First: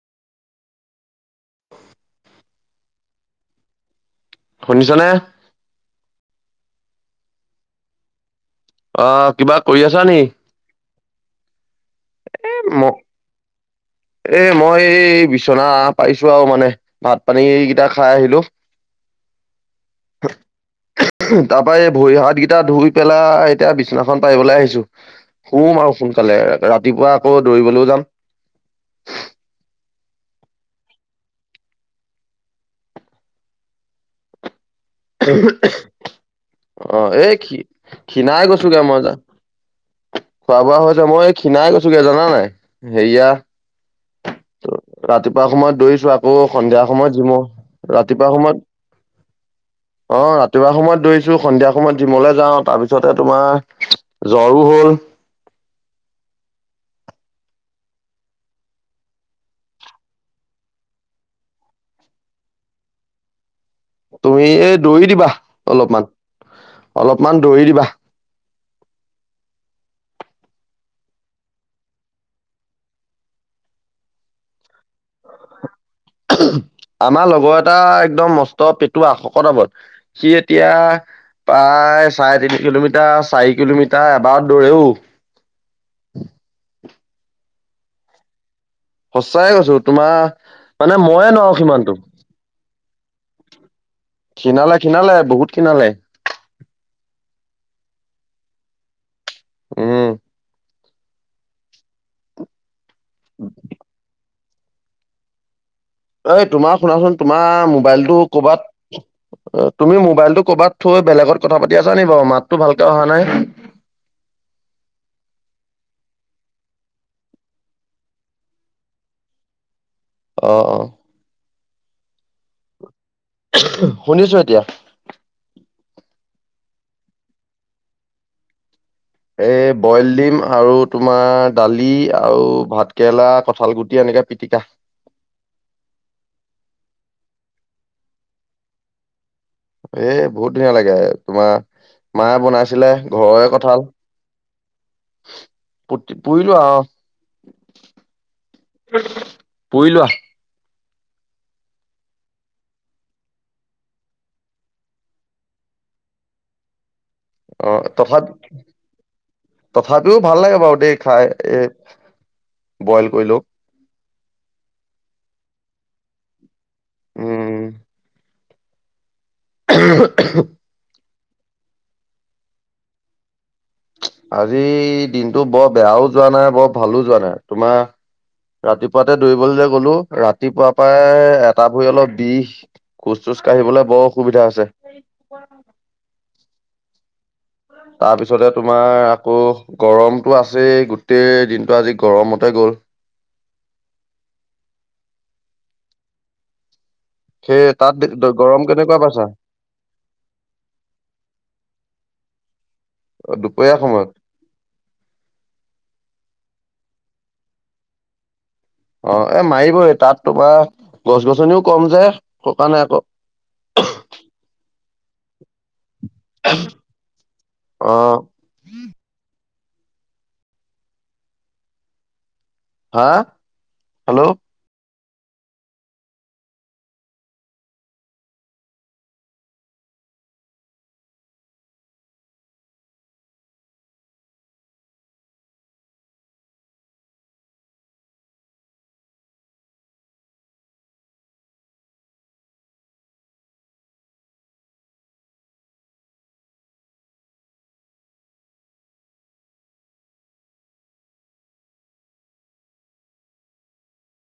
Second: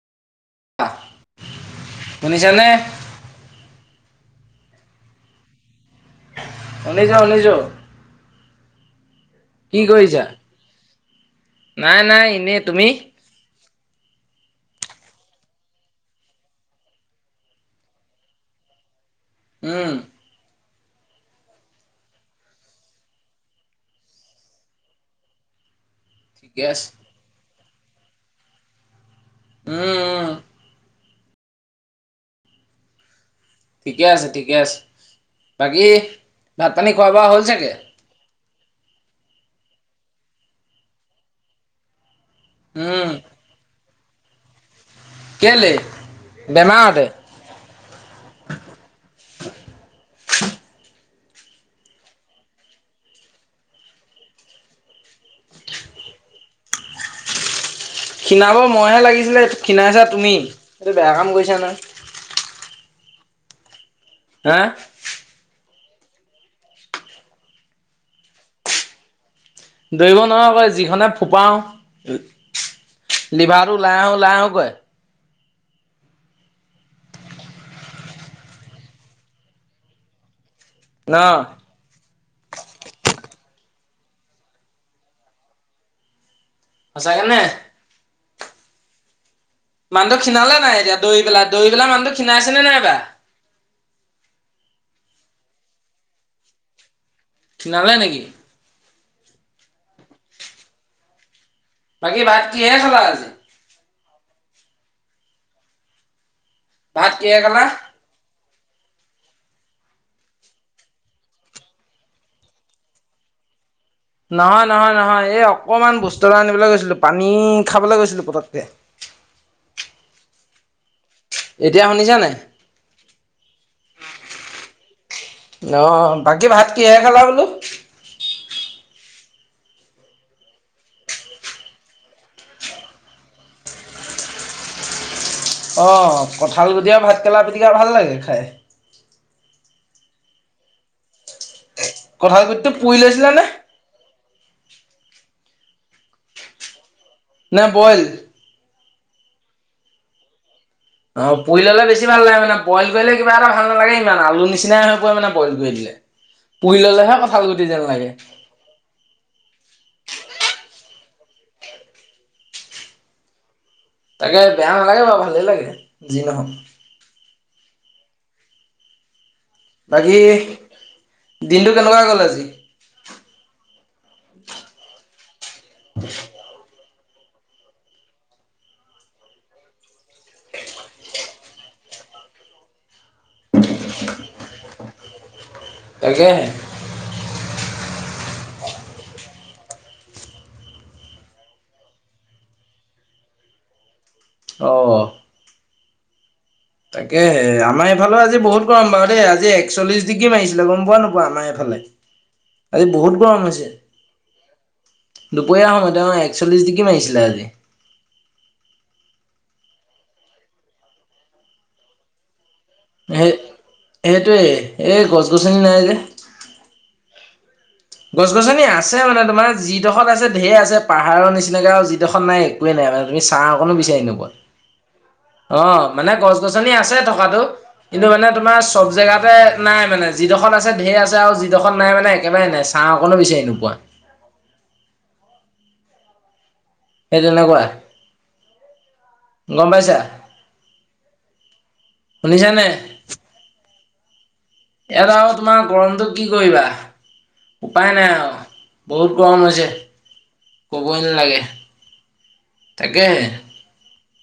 শুনিছানে? শুনিছ নে? শুনিছোঁ, শুনিছোঁ। অ', কিবা কৰি আছা নি? নাই-নাই এনেই, ম তুমি? এ, মই, এই বিচনা পাৰিছো আৰু মানে, ভাত-পানীকেইটা খাই আহিলো। উম। তাৰ পৰা এই ভৰি-হাত কেইটা ধুই পেলাই, এতিয়া বিছনাখন পাৰিবলৈ আহিছো। শুম আৰু সোনকালে, ঠিকে আছে, ৰাতিপুৱা আকৌ দৌৰিবলৈও যাম। উম, উম। ঠিকে আছে, ঠিকে আছে। বাকী, ভাত-পানী খোৱা-বোৱা হ'ল চাগে! খিণাই গৈছোগে মই, খোৱা-বোৱা হৈছে, মই হেই খীণাই গৈছোগে জানা নাই! উম সেইয়া ৰাতিপুৱা কেলে? সময়ত দৌৰিছো, আকৌ সন্ধিয়া বেমাৰতে, সময়ত জিম, ৰাতিপুৱা সময়ত [inaudible] ৰাতিপুৱা দৌৰিছো, সন্ধিয়া সময়ত জিমলৈ যাও। তাৰপিছতে তোমাৰ জ্বৰো হ'ল। খীণাব মইহে লাগিছিলে, খীণাইছা তুমি, এইটো বেয়া কাম কৰিছা নহয়। তুমি হা এই দৌৰি দিবা অলপমান, অলপমান দৌৰি দিবা। দৌৰিব নোৱাৰো আকৌ যিখনহে ফোপাও। লিভাৰটো ওলাই আহো, ওলাই আহো কৰে। আমাৰ লগৰ এটা একদম মস্ত পেটুৱা, শকত আবত। সি এতিয়া ন। প্ৰায় চাৰে তিনি কিলোমিটাৰ, চাৰি কিলোমিটাৰ এবাৰত দৌৰে অ। সঁচাকেনে! সঁচাকে কৈছো, তোমাৰ, মানুহটো মানে মইয়ে নোৱাৰো সিমানটো। ক্ষীনাইছেনে নাই বা! ক্ষীণালে, ক্ষীণালে, বহুত ক্ষীণালে। ক্ষীণালে নেকি? উম। বাকী, ভাত কিহেৰে খালা? [inaudible] এই তোমাৰ ভাত শুনাচোন, কিহেৰে খালা? তোমাৰ মোবাইলটো ক'ৰবাত এ, তুমি মোবাইলতটো ক'বাত থৈ, বেলেগত কথা পাতি আছা নেকি বাৰু, মাতটো ভালকে অহা নাই। নহয়, নহয়, নহয়, এই অকমান বস্তু এটা আনিবলৈ গৈছিলো, পানী খাবলৈ গৈছিলো পতককে। [inaudible] অ, অ। এতিয়া শুনিছা নাই? শুনিছোঁ এতিয়া। অ, বাকী, ভাত কিহেৰে খালা বোলো? এ, বইল ডিম আৰু তোমাৰ দালি আৰু ভাত কেৰেলা, কঠাল গুটি এনেকে পিটিকা। অ, কঁঠালগুটি আৰু ভাতকৰেলা পিটিকা ভাল লাগে, খাই। এ, বহুত ধুনীয়া লাগে। তোমাৰ মায়ে কঁঠাল গুটিটো বনাইছিলে, পুৰি লৈছিলা নে? ঘৰৰে কঁঠাল। গুটি পুৰিলো আৰু। নে বইল? পুৰি লোৱা। অ, পুৰি ল'লে বেছি ভাল লাগে, মানে বইল কৰিলে কিবা এটা ভাল নালাগে ইমান আৰু, আলু নিচিনাই হৈ পৰে মানে বইল কৰি দিলে। পুৰি ল'লেহে খা অ', তথা তথাপিও ভাল লাগে বাৰু দেই খাই, এ, বইল কৰিলেওঁ। তাকে বেয়া নালাগে বাৰু ভালেই লাগে যি নহওঁক। উম। বাকী দিনটো কেনেকুৱা গ'ল আজি? আজি দিনটো বৰ বেয়াও যোৱা নাই বৰ ভালো যোৱা নাই। তোমাৰ? ৰাতিপুৱাতে দৌৰিবলৈ যে গলো ৰাতিপুৱা পৰাই এটা ভৰি অলপ বিষ। খোজ চোজ কাঢ়িবলৈ বৰ অসুবিধা হৈছে। তাকেহে তাৰপিছতে তোমাৰ আকৌ গৰমটো আছেই গোটেই দিনটো আজি গৰমতে গ'ল। অহ। তাকেহে সেই আমাৰ তাত এইফালেও দে- আজি বহুত গৰম কেনেকুৱা বাৰু দেই পাইছা আজি একচল্লিশ ডিগ্ৰী মাৰিছিলে গম পোৱা নোপোৱা আমাৰ এইফালে। আজি বহুত গৰম হৈছে। দুপৰীয়া সময়ত? দুপৰীয়া সময়ত মোতামোতি এক চল্লিছ ডিগ্ৰী মাৰিছিলে আজি। অ এ মাৰিবই তাত তোমাৰ গছ -গছনিও কম যে সেইটো কাৰণে আকৌ। সেই সেইটোৱেই এই গছ গছনি নাই যে। অহ। গছ গছনি আছে মানে তোমাৰ যি ডখৰত আছে ধেই আছে, পাহাৰৰ নিচিনাকে আৰু যিডখৰত নাই একোৱে নাই মানে হা তুমি চাহ অকণো বিচাৰি হেল্ল' নোপোৱা। অ মানে গছ -গছনি আছে থকাটো। কিন্তু মানে তোমাৰ চব জেগাতে নাই মানে যিডখৰত আছে ঢেৰ আছে আৰু যিডখৰত নাই মানে একেবাৰে নাই। ছাঁ অকণো বিচাৰি নোপোৱা। এই তেনেকুৱা গম পাইছা। শুনিছা নাই? ইয়াত আকৌ তোমাৰ গৰমটো কি কৰিবা। উপায় নাই আৰু বহুত গৰম হৈছে ক'বই নালাগে। তাকেহে।